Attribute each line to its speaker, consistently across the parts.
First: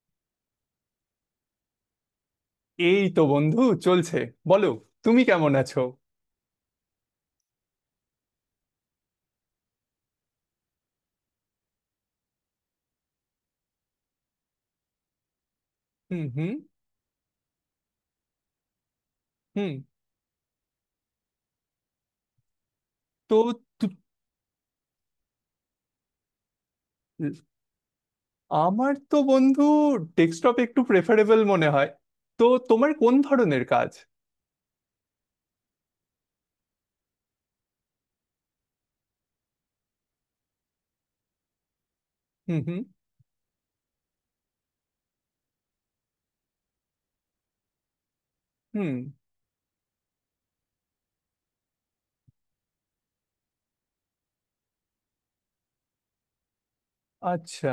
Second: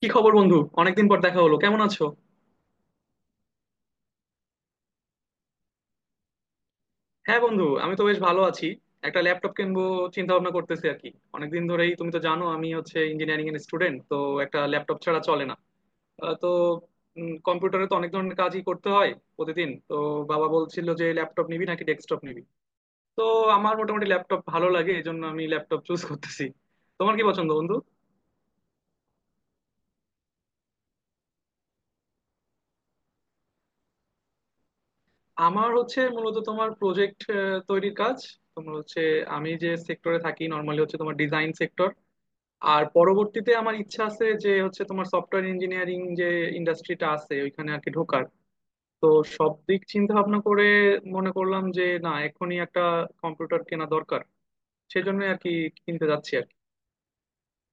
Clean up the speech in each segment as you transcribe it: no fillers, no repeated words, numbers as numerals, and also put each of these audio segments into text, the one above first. Speaker 1: কি খবর বন্ধু? অনেকদিন পর দেখা হলো, কেমন আছো?
Speaker 2: এই তো বন্ধু, চলছে। বলো, তুমি কেমন আছো?
Speaker 1: হ্যাঁ বন্ধু, আমি তো বেশ ভালো আছি। একটা ল্যাপটপ কিনবো, চিন্তা ভাবনা করতেছি আর কি। অনেকদিন ধরেই তুমি তো জানো, আমি হচ্ছে ইঞ্জিনিয়ারিং এর স্টুডেন্ট, তো একটা ল্যাপটপ ছাড়া চলে না।
Speaker 2: হুম
Speaker 1: তো
Speaker 2: হুম
Speaker 1: কম্পিউটারে তো অনেক ধরনের কাজই করতে হয় প্রতিদিন
Speaker 2: হুম।
Speaker 1: তো। বাবা বলছিল যে ল্যাপটপ নিবি নাকি ডেস্কটপ নিবি। তো
Speaker 2: তো
Speaker 1: আমার
Speaker 2: তু-
Speaker 1: মোটামুটি ল্যাপটপ ভালো লাগে, এই জন্য আমি ল্যাপটপ চুজ করতেছি। তোমার কি পছন্দ বন্ধু?
Speaker 2: আমার তো বন্ধু ডেস্কটপ একটু প্রেফারেবল মনে হয়। তো তোমার কোন ধরনের কাজ?
Speaker 1: আমার হচ্ছে মূলত তোমার প্রজেক্ট তৈরির কাজ। তোমার হচ্ছে, আমি যে সেক্টরে থাকি নর্মালি হচ্ছে তোমার ডিজাইন সেক্টর।
Speaker 2: হুম হুম
Speaker 1: আর পরবর্তীতে আমার ইচ্ছা আছে যে হচ্ছে তোমার সফটওয়্যার ইঞ্জিনিয়ারিং যে ইন্ডাস্ট্রিটা আছে ওইখানে আর কি ঢোকার।
Speaker 2: হুম।
Speaker 1: তো সব দিক চিন্তা ভাবনা করে মনে করলাম যে না এখনই একটা কম্পিউটার কেনা দরকার, সেজন্য আর কি কিনতে যাচ্ছি আর কি।
Speaker 2: আচ্ছা,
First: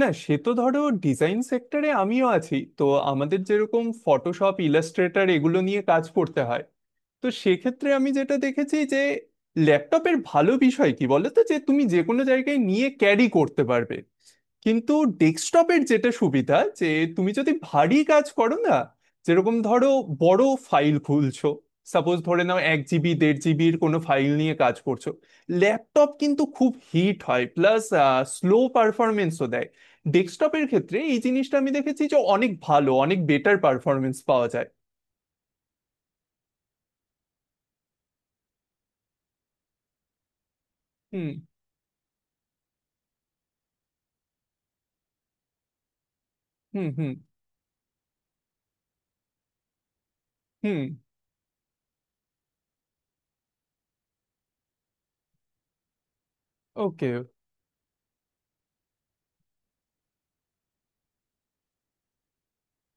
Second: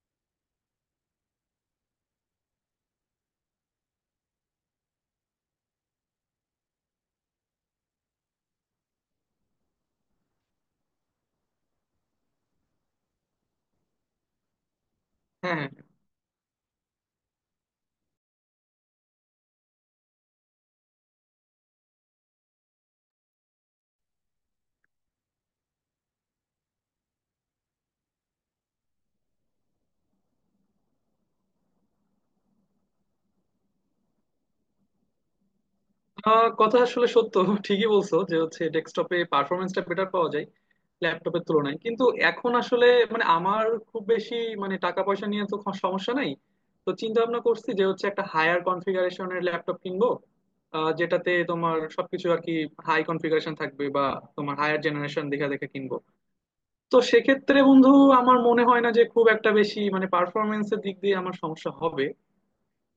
Speaker 2: না সে তো ধরো ডিজাইন সেক্টরে আমিও আছি তো। আমাদের যেরকম ফটোশপ, ইলাস্ট্রেটর এগুলো নিয়ে কাজ করতে হয়। তো সেক্ষেত্রে আমি যেটা দেখেছি যে ল্যাপটপের ভালো বিষয় কি বলো তো, যে তুমি যে কোনো জায়গায় নিয়ে ক্যারি করতে পারবে, কিন্তু
Speaker 1: হ্যাঁ, হ্যাঁ।
Speaker 2: ডেস্কটপের যেটা সুবিধা যে তুমি যদি ভারী কাজ করো না, যেরকম ধরো বড় ফাইল খুলছো, সাপোজ ধরে নাও 1 জিবি 1.5 জিবির কোনো ফাইল নিয়ে কাজ করছো, ল্যাপটপ কিন্তু খুব হিট হয় প্লাস স্লো পারফরমেন্সও দেয়। ডেস্কটপের ক্ষেত্রে এই জিনিসটা আমি দেখেছি যে অনেক ভালো, অনেক বেটার পারফরমেন্স পাওয়া যায়।
Speaker 1: কথা আসলে সত্য। ঠিকই বলছো যে হচ্ছে ডেস্কটপে পারফরমেন্সটা বেটার পাওয়া যায়
Speaker 2: হুম
Speaker 1: ল্যাপটপের তুলনায়, কিন্তু এখন আসলে মানে আমার খুব বেশি মানে টাকা পয়সা নিয়ে তো সমস্যা নাই।
Speaker 2: হুম
Speaker 1: তো
Speaker 2: হুম
Speaker 1: চিন্তা ভাবনা করছি যে হচ্ছে একটা হায়ার কনফিগারেশনের ল্যাপটপ কিনবো।
Speaker 2: হুম।
Speaker 1: যেটাতে তোমার সবকিছু আর কি হাই কনফিগারেশন থাকবে, বা তোমার হায়ার জেনারেশন দেখে দেখে কিনবো। তো
Speaker 2: ওকে।
Speaker 1: সেক্ষেত্রে বন্ধু, আমার মনে হয় না যে খুব একটা বেশি মানে পারফরমেন্সের দিক দিয়ে আমার সমস্যা হবে।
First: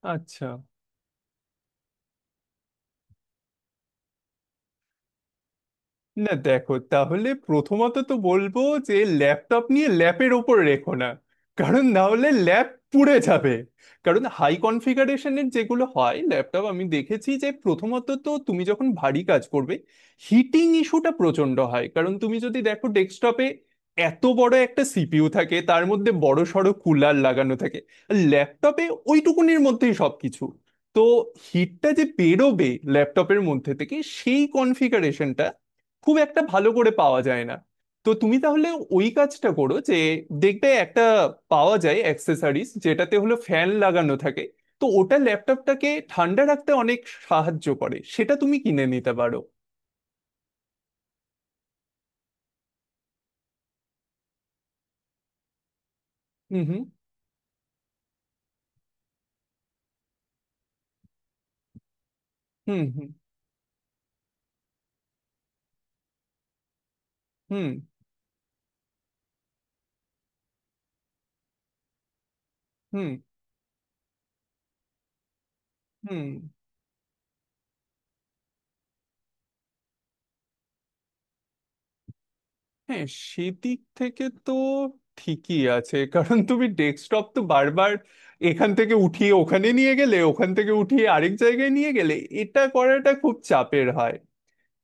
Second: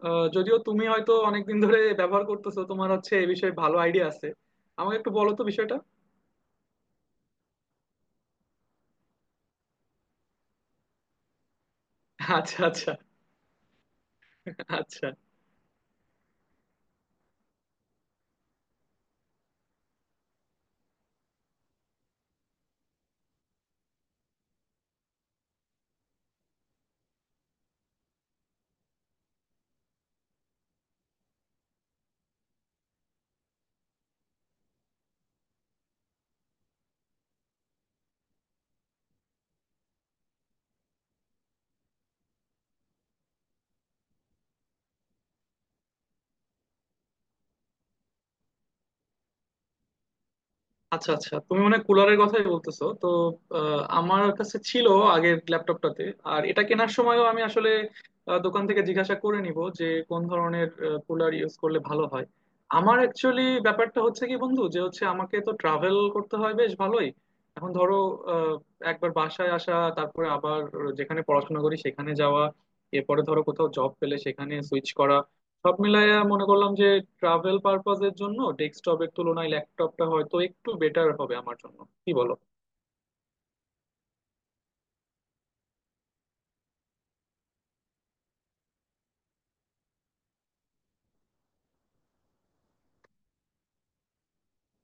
Speaker 2: আচ্ছা,
Speaker 1: যদিও তুমি হয়তো অনেকদিন ধরে ব্যবহার করতেছো, তোমার হচ্ছে এই বিষয়ে ভালো আইডিয়া আছে। আমাকে একটু বলো তো বিষয়টা।
Speaker 2: না দেখো তাহলে প্রথমত তো বলবো যে ল্যাপটপ নিয়ে ল্যাপের ওপর রেখো না, কারণ না হলে
Speaker 1: আচ্ছা,
Speaker 2: ল্যাপ
Speaker 1: আচ্ছা।
Speaker 2: পুড়ে যাবে। কারণ হাই
Speaker 1: আচ্ছা,
Speaker 2: কনফিগারেশনের যেগুলো হয় ল্যাপটপ আমি দেখেছি যে প্রথমত তো তুমি যখন ভারী কাজ করবে, হিটিং ইস্যুটা প্রচন্ড হয়। কারণ তুমি যদি দেখো ডেস্কটপে এত বড় একটা সিপিইউ থাকে, তার মধ্যে বড় সড়ো কুলার লাগানো থাকে। ল্যাপটপে ওইটুকুনির মধ্যেই সবকিছু। তো হিটটা যে বেরোবে ল্যাপটপের মধ্যে থেকে, সেই কনফিগারেশনটা খুব একটা ভালো করে পাওয়া যায় না। তো তুমি তাহলে ওই কাজটা করো যে দেখবে একটা পাওয়া যায় অ্যাক্সেসরিজ যেটাতে হলো ফ্যান লাগানো থাকে। তো ওটা ল্যাপটপটাকে ঠান্ডা রাখতে অনেক সাহায্য করে, সেটা তুমি কিনে নিতে পারো।
Speaker 1: আচ্ছা। আচ্ছা, তুমি মানে কুলারের কথাই বলতেছো তো? আমার কাছে ছিল আগের ল্যাপটপটাতে, আর এটা
Speaker 2: হুম
Speaker 1: কেনার সময়ও আমি আসলে দোকান থেকে জিজ্ঞাসা করে নিব যে কোন ধরনের কুলার ইউজ করলে ভালো হয়।
Speaker 2: হুম
Speaker 1: আমার
Speaker 2: হুম
Speaker 1: অ্যাকচুয়ালি ব্যাপারটা হচ্ছে কি বন্ধু, যে হচ্ছে আমাকে তো ট্রাভেল করতে হয় বেশ ভালোই।
Speaker 2: হুম
Speaker 1: এখন ধরো, আহ, একবার বাসায় আসা, তারপরে আবার যেখানে পড়াশোনা করি সেখানে যাওয়া,
Speaker 2: হুম
Speaker 1: এরপরে ধরো কোথাও জব পেলে সেখানে সুইচ করা। সব মিলাইয়া
Speaker 2: হুম হুম।
Speaker 1: মনে করলাম যে ট্রাভেল পারপাজের জন্য ডেস্কটপের তুলনায় ল্যাপটপটা হয়তো একটু বেটার হবে আমার জন্য, কি বলো?
Speaker 2: হ্যাঁ, সেদিক থেকে তো ঠিকই আছে। কারণ তুমি ডেস্কটপ তো বারবার এখান থেকে উঠিয়ে ওখানে নিয়ে গেলে, ওখান থেকে উঠিয়ে আরেক জায়গায় নিয়ে গেলে, এটা করাটা খুব চাপের হয়।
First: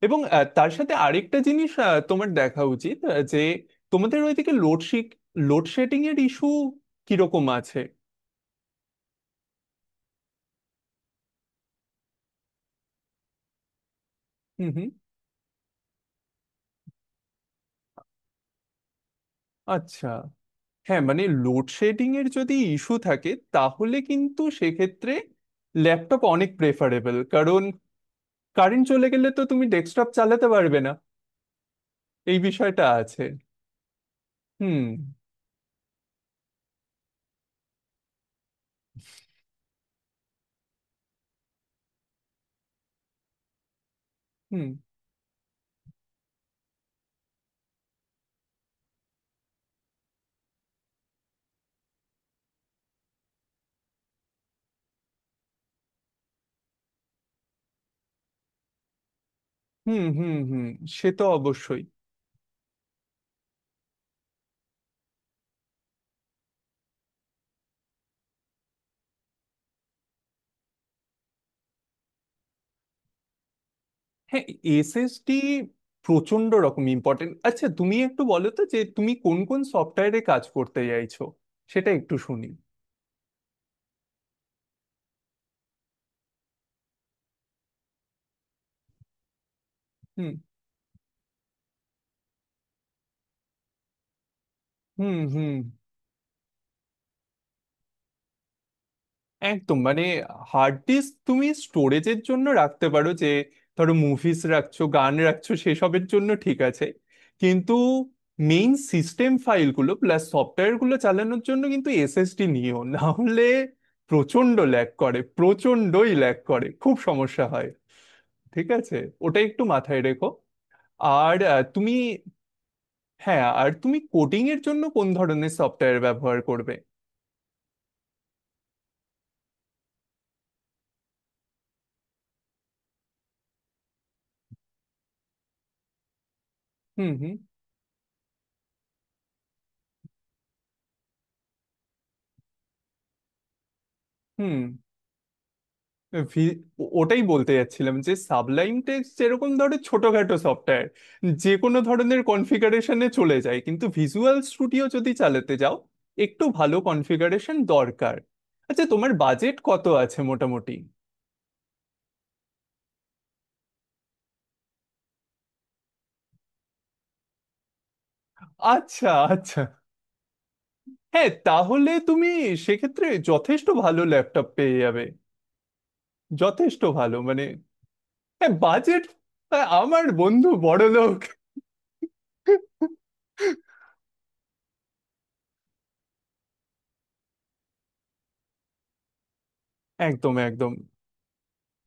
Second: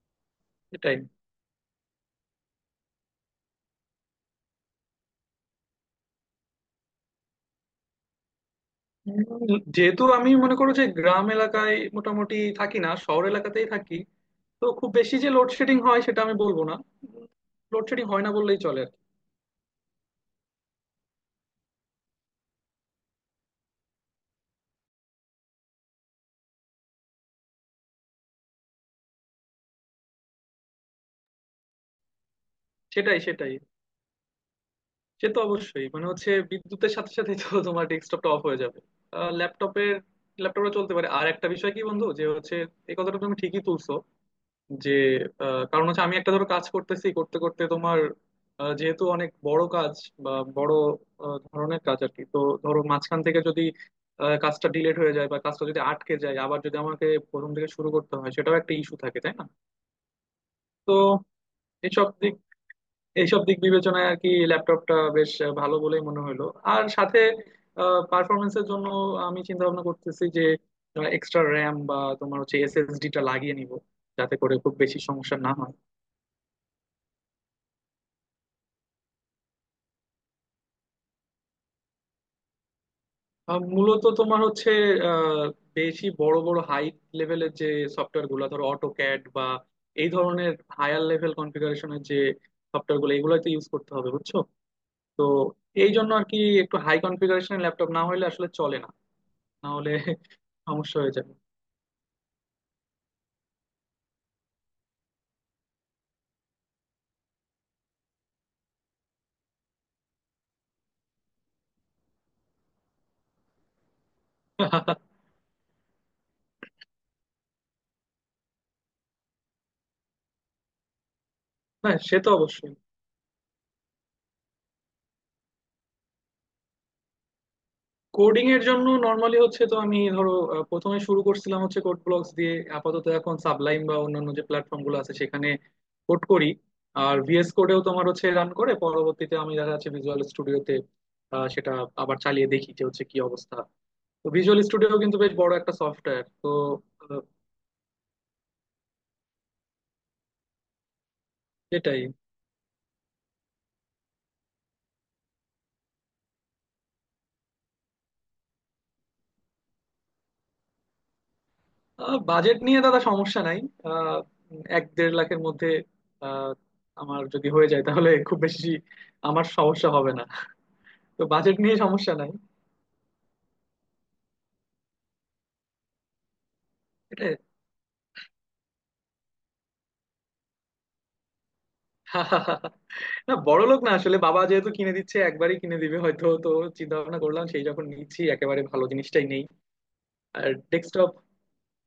Speaker 2: এবং তার সাথে
Speaker 1: এটাই।
Speaker 2: আরেকটা জিনিস তোমার দেখা উচিত যে তোমাদের ওইদিকে লোডশেডিং লোডশেডিং এর ইস্যু কিরকম আছে?
Speaker 1: যেহেতু আমি মনে করো যে গ্রাম এলাকায় মোটামুটি থাকি না, শহর এলাকাতেই থাকি। তো
Speaker 2: হুম হুম।
Speaker 1: খুব বেশি যে লোডশেডিং হয় সেটা আমি বলবো না। লোডশেডিং হয় না বললেই চলে আর কি।
Speaker 2: আচ্ছা, হ্যাঁ মানে লোডশেডিং এর যদি ইস্যু থাকে, তাহলে কিন্তু সেক্ষেত্রে ল্যাপটপ অনেক প্রেফারেবল। কারণ কারেন্ট চলে গেলে তো তুমি ডেস্কটপ চালাতে পারবে না, এই বিষয়টা
Speaker 1: সেটাই,
Speaker 2: আছে।
Speaker 1: সেটাই।
Speaker 2: হুম
Speaker 1: সে তো অবশ্যই, মানে হচ্ছে বিদ্যুতের সাথে সাথে তো তোমার ডেস্কটপটা অফ হয়ে যাবে, ল্যাপটপের ল্যাপটপটা চলতে পারে। আর একটা বিষয় কি বন্ধু, যে হচ্ছে এই কথাটা তুমি ঠিকই তুলছো।
Speaker 2: হুম
Speaker 1: যে কারণ হচ্ছে আমি একটা ধরো কাজ করতেছি, করতে করতে তোমার যেহেতু অনেক বড় কাজ বা বড় ধরনের কাজ আর কি, তো ধরো মাঝখান থেকে যদি কাজটা ডিলেট হয়ে যায় বা কাজটা যদি আটকে যায়, আবার যদি আমাকে প্রথম থেকে শুরু করতে হয় সেটাও একটা ইস্যু থাকে, তাই না?
Speaker 2: হুম হুম হুম।
Speaker 1: তো
Speaker 2: সে তো অবশ্যই।
Speaker 1: এইসব দিক এইসব দিক বিবেচনায় আর কি ল্যাপটপটা বেশ ভালো বলেই মনে হলো। আর সাথে পারফরমেন্সের জন্য আমি চিন্তা ভাবনা করতেছি যে এক্সট্রা র্যাম বা তোমার হচ্ছে এসএসডিটা লাগিয়ে নিব, যাতে
Speaker 2: হ্যাঁ,
Speaker 1: করে খুব বেশি সমস্যা
Speaker 2: এসএসডি
Speaker 1: না হয়।
Speaker 2: প্রচন্ড রকম ইম্পর্টেন্ট। আচ্ছা, তুমি একটু বলো তো যে তুমি কোন কোন সফটওয়্যারে কাজ করতে চাইছো, সেটা একটু শুনি।
Speaker 1: মূলত তোমার হচ্ছে আহ, বেশি বড় বড় হাই লেভেলের যে সফটওয়্যার গুলো ধরো অটোক্যাড বা এই
Speaker 2: হুম
Speaker 1: ধরনের, হায়ার লেভেল কনফিগারেশনের যে সফটওয়্যার গুলো এগুলোতে ইউজ করতে হবে, বুঝছো?
Speaker 2: হুম
Speaker 1: তো
Speaker 2: হুম।
Speaker 1: এই জন্য আর কি একটু হাই কনফিগারেশনের ল্যাপটপ না হলে আসলে চলে না। না
Speaker 2: একদম।
Speaker 1: হলে
Speaker 2: মানে হার্ড
Speaker 1: সমস্যা
Speaker 2: ডিস্ক
Speaker 1: হয়ে যাবে।
Speaker 2: তুমি স্টোরেজের জন্য রাখতে পারো, যে ধরো মুভিজ রাখছো, গান রাখছো, সেসবের জন্য ঠিক আছে, কিন্তু মেইন সিস্টেম ফাইলগুলো প্লাস সফটওয়্যারগুলো চালানোর জন্য কিন্তু এসএসডি নিও, না হলে প্রচন্ড ল্যাগ করে, প্রচন্ডই ল্যাগ করে, খুব সমস্যা হয়। ঠিক আছে, ওটা একটু মাথায় রেখো। আর আহ, তুমি
Speaker 1: হ্যাঁ, সে তো অবশ্যই।
Speaker 2: হ্যাঁ আর তুমি কোডিং এর জন্য কোন ধরনের সফটওয়্যার ব্যবহার করবে?
Speaker 1: কোডিং এর জন্য নর্মালি হচ্ছে তো আমি ধরো প্রথমে শুরু করছিলাম হচ্ছে কোড ব্লকস দিয়ে, আপাতত এখন সাবলাইম বা অন্যান্য যে প্ল্যাটফর্ম গুলো আছে সেখানে কোড করি।
Speaker 2: হুম
Speaker 1: আর
Speaker 2: হুম
Speaker 1: ভিএস কোডেও তোমার হচ্ছে রান করে, পরবর্তীতে আমি দেখা যাচ্ছে ভিজুয়াল স্টুডিওতে সেটা আবার চালিয়ে দেখি যে হচ্ছে কি অবস্থা। তো
Speaker 2: হুম।
Speaker 1: ভিজুয়াল স্টুডিও কিন্তু বেশ বড় একটা সফটওয়্যার তো।
Speaker 2: ভি- ওটাই
Speaker 1: আহ,
Speaker 2: বলতে যাচ্ছিলাম, যে সাবলাইম টেক্সট যেরকম ধরো ছোটখাটো সফটওয়্যার যে কোনো
Speaker 1: এটাই।
Speaker 2: ধরনের কনফিগারেশনে চলে যায়, কিন্তু ভিজুয়াল স্টুডিও যদি চালাতে যাও একটু ভালো কনফিগারেশন দরকার। আচ্ছা, তোমার বাজেট কত আছে মোটামুটি?
Speaker 1: বাজেট নিয়ে দাদা সমস্যা নাই। আহ, এক দেড় লাখের মধ্যে আহ, আমার যদি হয়ে যায় তাহলে খুব বেশি
Speaker 2: আচ্ছা
Speaker 1: আমার
Speaker 2: আচ্ছা।
Speaker 1: সমস্যা হবে না। তো
Speaker 2: হ্যাঁ,
Speaker 1: বাজেট নিয়ে
Speaker 2: তাহলে
Speaker 1: সমস্যা
Speaker 2: তুমি
Speaker 1: নাই।
Speaker 2: সেক্ষেত্রে যথেষ্ট ভালো ল্যাপটপ পেয়ে যাবে। যথেষ্ট ভালো,
Speaker 1: এটা।
Speaker 2: মানে হ্যাঁ, বাজেট। আমার বন্ধু বড়লোক।
Speaker 1: না, বড় লোক না, আসলে বাবা যেহেতু কিনে দিচ্ছে একবারই কিনে দিবে হয়তো, তো চিন্তা ভাবনা করলাম সেই যখন নিচ্ছি একেবারে ভালো জিনিসটাই নেই।
Speaker 2: একদম
Speaker 1: আর
Speaker 2: একদম।
Speaker 1: ডেস্কটপ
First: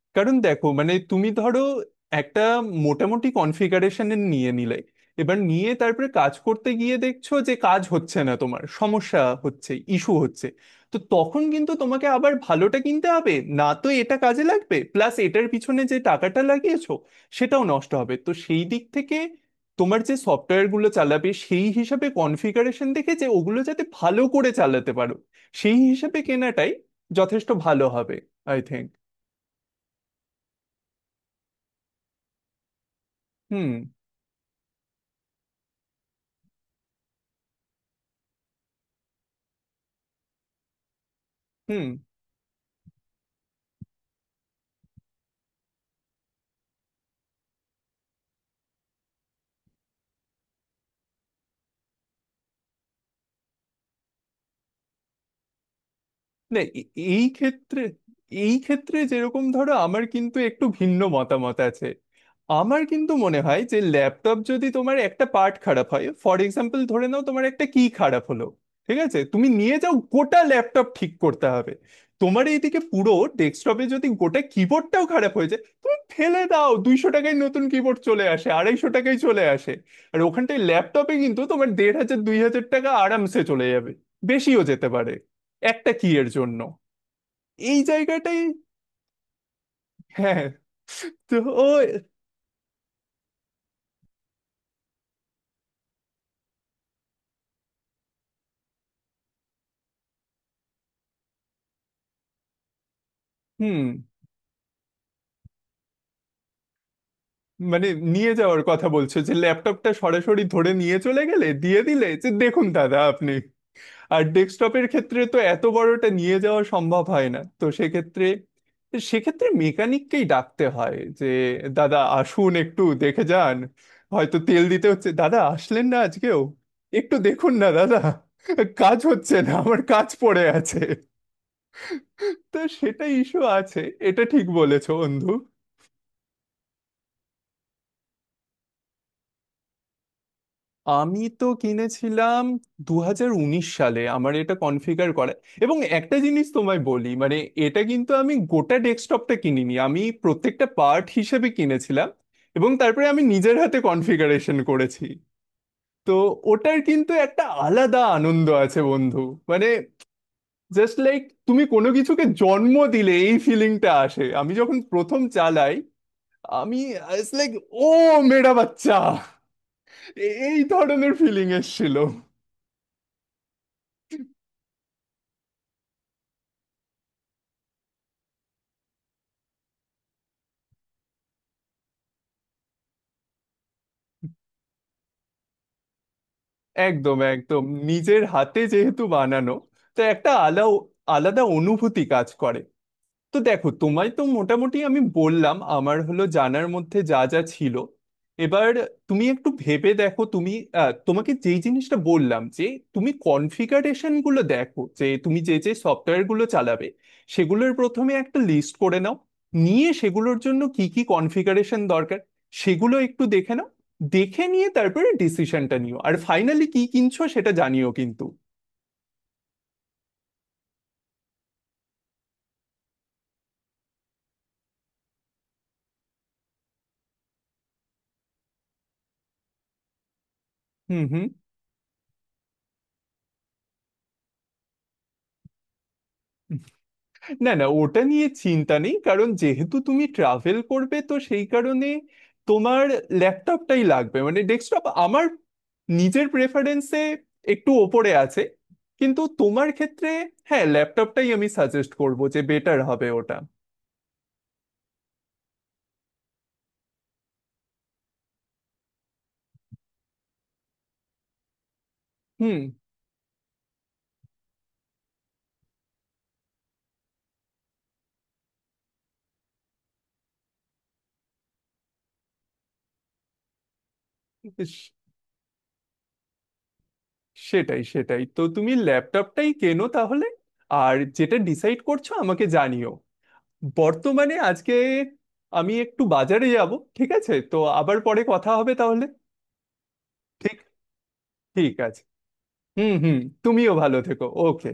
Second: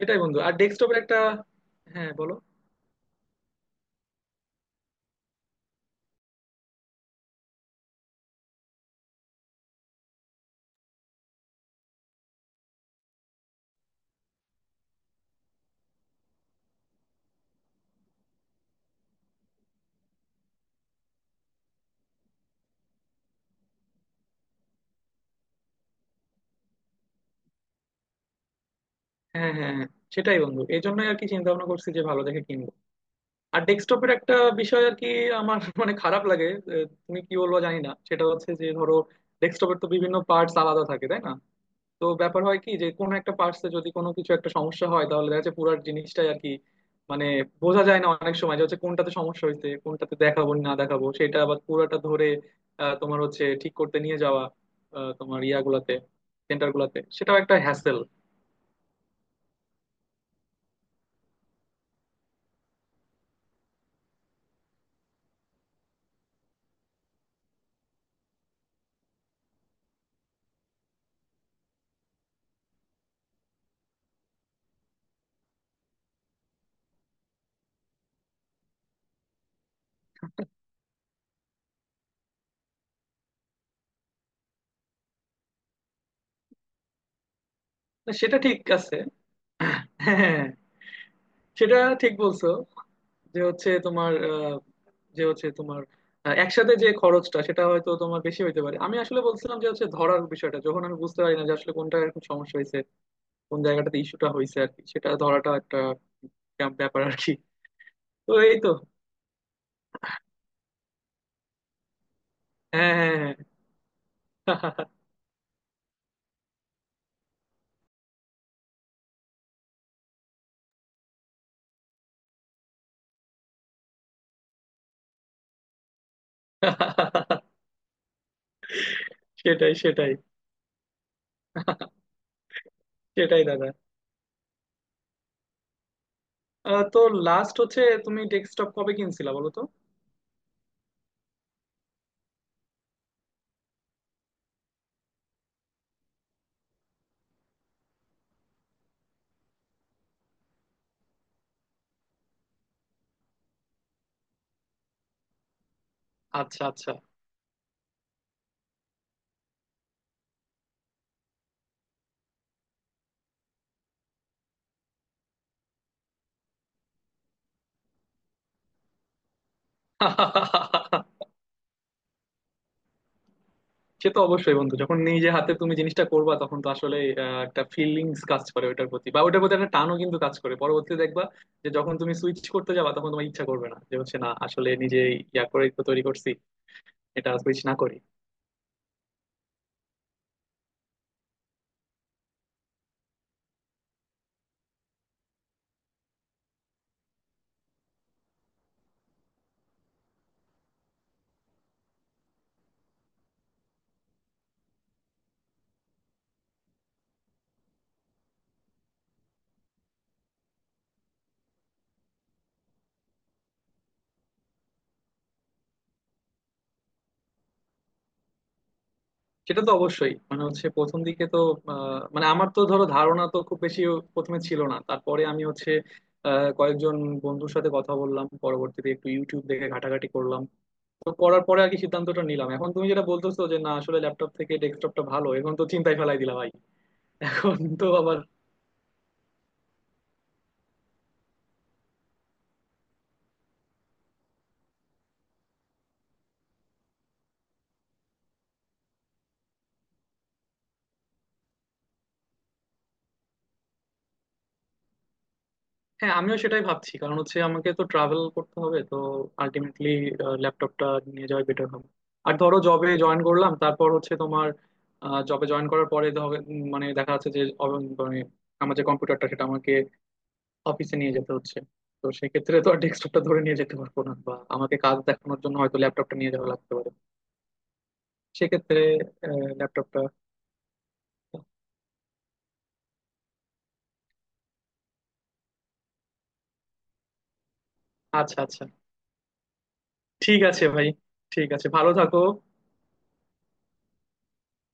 Speaker 1: এটাই
Speaker 2: কারণ
Speaker 1: বন্ধু, আর
Speaker 2: দেখো মানে
Speaker 1: ডেস্কটপের একটা।
Speaker 2: তুমি ধরো
Speaker 1: হ্যাঁ, বলো।
Speaker 2: একটা মোটামুটি কনফিগারেশনের নিয়ে নিলে, এবার নিয়ে তারপরে কাজ করতে গিয়ে দেখছো যে কাজ হচ্ছে না, তোমার সমস্যা হচ্ছে, ইস্যু হচ্ছে, তো তখন কিন্তু তোমাকে আবার ভালোটা কিনতে হবে না, তো এটা কাজে লাগবে প্লাস এটার পিছনে যে টাকাটা লাগিয়েছো সেটাও নষ্ট হবে। তো সেই দিক থেকে তোমার যে সফটওয়্যারগুলো চালাবে, সেই হিসাবে কনফিগারেশন দেখে যে ওগুলো যাতে ভালো করে চালাতে পারো, সেই হিসাবে কেনাটাই যথেষ্ট ভালো হবে, আই থিংক।
Speaker 1: হ্যাঁ, হ্যাঁ, হ্যাঁ। সেটাই বন্ধু, এই জন্যই আর কি চিন্তা ভাবনা করছি যে ভালো দেখে কিনবো। আর
Speaker 2: হুম
Speaker 1: ডেস্কটপের একটা বিষয় আর কি, আমার মানে খারাপ লাগে। তুমি কি বলবো জানি না, সেটা হচ্ছে যে ধরো ডেস্কটপের তো বিভিন্ন পার্টস আলাদা থাকে, তাই না?
Speaker 2: হুম।
Speaker 1: তো ব্যাপার হয় কি, যে কোনো একটা পার্টসে যদি কোনো কিছু একটা সমস্যা হয় তাহলে দেখা যাচ্ছে পুরো জিনিসটাই আর কি, মানে বোঝা যায় না অনেক সময় যে হচ্ছে কোনটাতে সমস্যা হয়েছে কোনটাতে দেখাবো না দেখাবো, সেটা আবার পুরোটা ধরে তোমার হচ্ছে ঠিক করতে নিয়ে যাওয়া তোমার ইয়াগুলাতে,
Speaker 2: না
Speaker 1: সেন্টার
Speaker 2: এ-
Speaker 1: গুলাতে,
Speaker 2: এই
Speaker 1: সেটাও একটা
Speaker 2: ক্ষেত্রে,
Speaker 1: হ্যাসেল।
Speaker 2: এই ক্ষেত্রে যেরকম ধরো আমার কিন্তু একটু ভিন্ন মতামত আছে। আমার কিন্তু মনে হয় যে ল্যাপটপ যদি তোমার একটা পার্ট খারাপ হয়, ফর এক্সাম্পল ধরে নাও তোমার একটা কি খারাপ হলো, ঠিক আছে তুমি নিয়ে যাও, গোটা ল্যাপটপ ঠিক করতে হবে তোমার এইদিকে, পুরো। ডেস্কটপে যদি গোটা কিবোর্ডটাও খারাপ হয়ে যায় তুমি ফেলে দাও, 200 টাকায় নতুন কিবোর্ড চলে আসে, 250 টাকায় চলে আসে। আর ওখানটায় ল্যাপটপে কিন্তু তোমার 1500 2000 টাকা আরামসে চলে যাবে, বেশিও যেতে পারে, একটা কি এর জন্য। এই
Speaker 1: সেটা
Speaker 2: জায়গাটাই।
Speaker 1: ঠিক আছে।
Speaker 2: হ্যাঁ,
Speaker 1: হ্যাঁ,
Speaker 2: তো ও
Speaker 1: সেটা ঠিক বলছো। যে হচ্ছে তোমার আহ, যে হচ্ছে তোমার একসাথে যে খরচটা সেটা হয়তো তোমার বেশি হইতে পারে। আমি আসলে বলছিলাম যে হচ্ছে ধরার বিষয়টা, যখন আমি বুঝতে পারি না যে আসলে কোনটা এখন সমস্যা হয়েছে, কোন
Speaker 2: হুম।
Speaker 1: জায়গাটাতে ইস্যুটা হয়েছে আর কি, সেটা ধরাটা একটা ব্যাপার আর কি।
Speaker 2: মানে
Speaker 1: তো
Speaker 2: নিয়ে
Speaker 1: এই
Speaker 2: যাওয়ার
Speaker 1: তো।
Speaker 2: কথা বলছো যে ল্যাপটপটা সরাসরি ধরে নিয়ে চলে গেলে দিয়ে দিলে যে দেখুন
Speaker 1: হ্যাঁ,
Speaker 2: দাদা
Speaker 1: হ্যাঁ,
Speaker 2: আপনি।
Speaker 1: হ্যাঁ।
Speaker 2: আর
Speaker 1: হ্যাঁ।
Speaker 2: ডেস্কটপের ক্ষেত্রে তো এত বড়টা নিয়ে যাওয়া সম্ভব হয় না, তো সেক্ষেত্রে, সেক্ষেত্রে মেকানিককেই ডাকতে হয় যে দাদা আসুন একটু দেখে যান, হয়তো তেল দিতে হচ্ছে, দাদা আসলেন না আজকেও, একটু দেখুন না দাদা, কাজ হচ্ছে না,
Speaker 1: সেটাই,
Speaker 2: আমার কাজ
Speaker 1: সেটাই।
Speaker 2: পড়ে আছে। তো সেটা ইস্যু
Speaker 1: সেটাই দাদা।
Speaker 2: আছে। এটা ঠিক বলেছো বন্ধু।
Speaker 1: তো লাস্ট হচ্ছে, তুমি ডেস্কটপ কবে কিনছিলা বলো তো?
Speaker 2: আমি তো কিনেছিলাম 2019 সালে, আমার এটা কনফিগার করা। এবং একটা জিনিস তোমায় বলি মানে, এটা কিন্তু আমি গোটা ডেস্কটপটা কিনিনি, আমি প্রত্যেকটা পার্ট হিসেবে কিনেছিলাম এবং তারপরে আমি নিজের হাতে কনফিগারেশন করেছি। তো
Speaker 1: আচ্ছা,
Speaker 2: ওটার
Speaker 1: আচ্ছা।
Speaker 2: কিন্তু একটা আলাদা আনন্দ আছে বন্ধু। মানে, জাস্ট লাইক তুমি কোনো কিছুকে জন্ম দিলে এই ফিলিংটা আসে। আমি যখন প্রথম চালাই, আমি, ইটস লাইক, ও মেয়েটা বাচ্চা, এই ধরনের ফিলিং এসেছিল।
Speaker 1: সে তো অবশ্যই বন্ধু, যখন নিজে হাতে তুমি জিনিসটা করবা তখন তো আসলে একটা ফিলিংস কাজ করে ওটার প্রতি, বা ওটার প্রতি একটা টানও কিন্তু কাজ করে। পরবর্তীতে দেখবা, যে যখন তুমি সুইচ করতে যাবা তখন তোমার ইচ্ছা করবে না যে হচ্ছে না, আসলে নিজে ইয়া করে তো তৈরি করছি,
Speaker 2: একদম
Speaker 1: এটা সুইচ
Speaker 2: একদম।
Speaker 1: না করি।
Speaker 2: নিজের হাতে যেহেতু বানানো, তো একটা আলাদা আলাদা অনুভূতি কাজ করে। তো দেখো, তোমায় তো মোটামুটি আমি বললাম আমার হলো জানার মধ্যে যা যা ছিল। এবার তুমি একটু ভেবে দেখো। তুমি তোমাকে যেই জিনিসটা বললাম যে তুমি কনফিগারেশন গুলো দেখো, যে তুমি যে যে সফটওয়্যার গুলো চালাবে সেগুলোর প্রথমে একটা লিস্ট করে নাও, নিয়ে সেগুলোর জন্য কি কি কনফিগারেশন দরকার সেগুলো একটু দেখে নাও। দেখে নিয়ে তারপরে ডিসিশনটা নিও, আর ফাইনালি কি কিনছো সেটা জানিও কিন্তু।
Speaker 1: সেটা তো অবশ্যই, মানে হচ্ছে প্রথম দিকে তো মানে আমার তো ধরো ধারণা তো খুব বেশি প্রথমে ছিল না, তারপরে আমি হচ্ছে কয়েকজন বন্ধুর সাথে কথা বললাম, পরবর্তীতে একটু ইউটিউব দেখে ঘাটাঘাটি করলাম।
Speaker 2: হুম
Speaker 1: তো
Speaker 2: হুম।
Speaker 1: করার পরে আর কি সিদ্ধান্তটা নিলাম। এখন তুমি যেটা বলতেছো যে না আসলে ল্যাপটপ থেকে ডেস্কটপটা ভালো, এখন তো চিন্তায় ফেলাই দিলা ভাই।
Speaker 2: না
Speaker 1: এখন
Speaker 2: না,
Speaker 1: তো
Speaker 2: ওটা
Speaker 1: আবার।
Speaker 2: নিয়ে চিন্তা নেই। কারণ যেহেতু তুমি ট্রাভেল করবে তো সেই কারণে তোমার ল্যাপটপটাই লাগবে। মানে ডেস্কটপ আমার নিজের প্রেফারেন্সে একটু ওপরে আছে, কিন্তু তোমার ক্ষেত্রে হ্যাঁ, ল্যাপটপটাই আমি সাজেস্ট করব, যে বেটার হবে ওটা।
Speaker 1: হ্যাঁ, আমিও সেটাই ভাবছি, কারণ হচ্ছে আমাকে তো ট্রাভেল করতে হবে, তো আলটিমেটলি ল্যাপটপটা নিয়ে যাওয়াই বেটার হবে। আর ধরো
Speaker 2: হুম।
Speaker 1: জবে জয়েন করলাম, তারপর হচ্ছে তোমার জবে জয়েন করার পরে ধর মানে দেখা যাচ্ছে যে মানে আমার যে কম্পিউটারটা সেটা আমাকে অফিসে নিয়ে যেতে হচ্ছে। তো সেক্ষেত্রে তো আর ডেস্কটপটা ধরে নিয়ে যেতে পারবো না, বা আমাকে
Speaker 2: স-
Speaker 1: কাজ দেখানোর জন্য হয়তো ল্যাপটপটা নিয়ে যাওয়া লাগতে পারে।
Speaker 2: সেটাই সেটাই, তো তুমি
Speaker 1: সেক্ষেত্রে
Speaker 2: ল্যাপটপটাই কেনো
Speaker 1: ল্যাপটপটা।
Speaker 2: তাহলে। আর যেটা ডিসাইড করছো আমাকে জানিও। বর্তমানে আজকে আমি একটু বাজারে যাব, ঠিক আছে? তো আবার পরে
Speaker 1: আচ্ছা,
Speaker 2: কথা
Speaker 1: আচ্ছা।
Speaker 2: হবে তাহলে।
Speaker 1: ঠিক
Speaker 2: ঠিক,
Speaker 1: আছে ভাই। ঠিক আছে,
Speaker 2: ঠিক
Speaker 1: ভালো
Speaker 2: আছে।
Speaker 1: থাকো।
Speaker 2: হুম হুম। তুমিও ভালো থেকো, ওকে।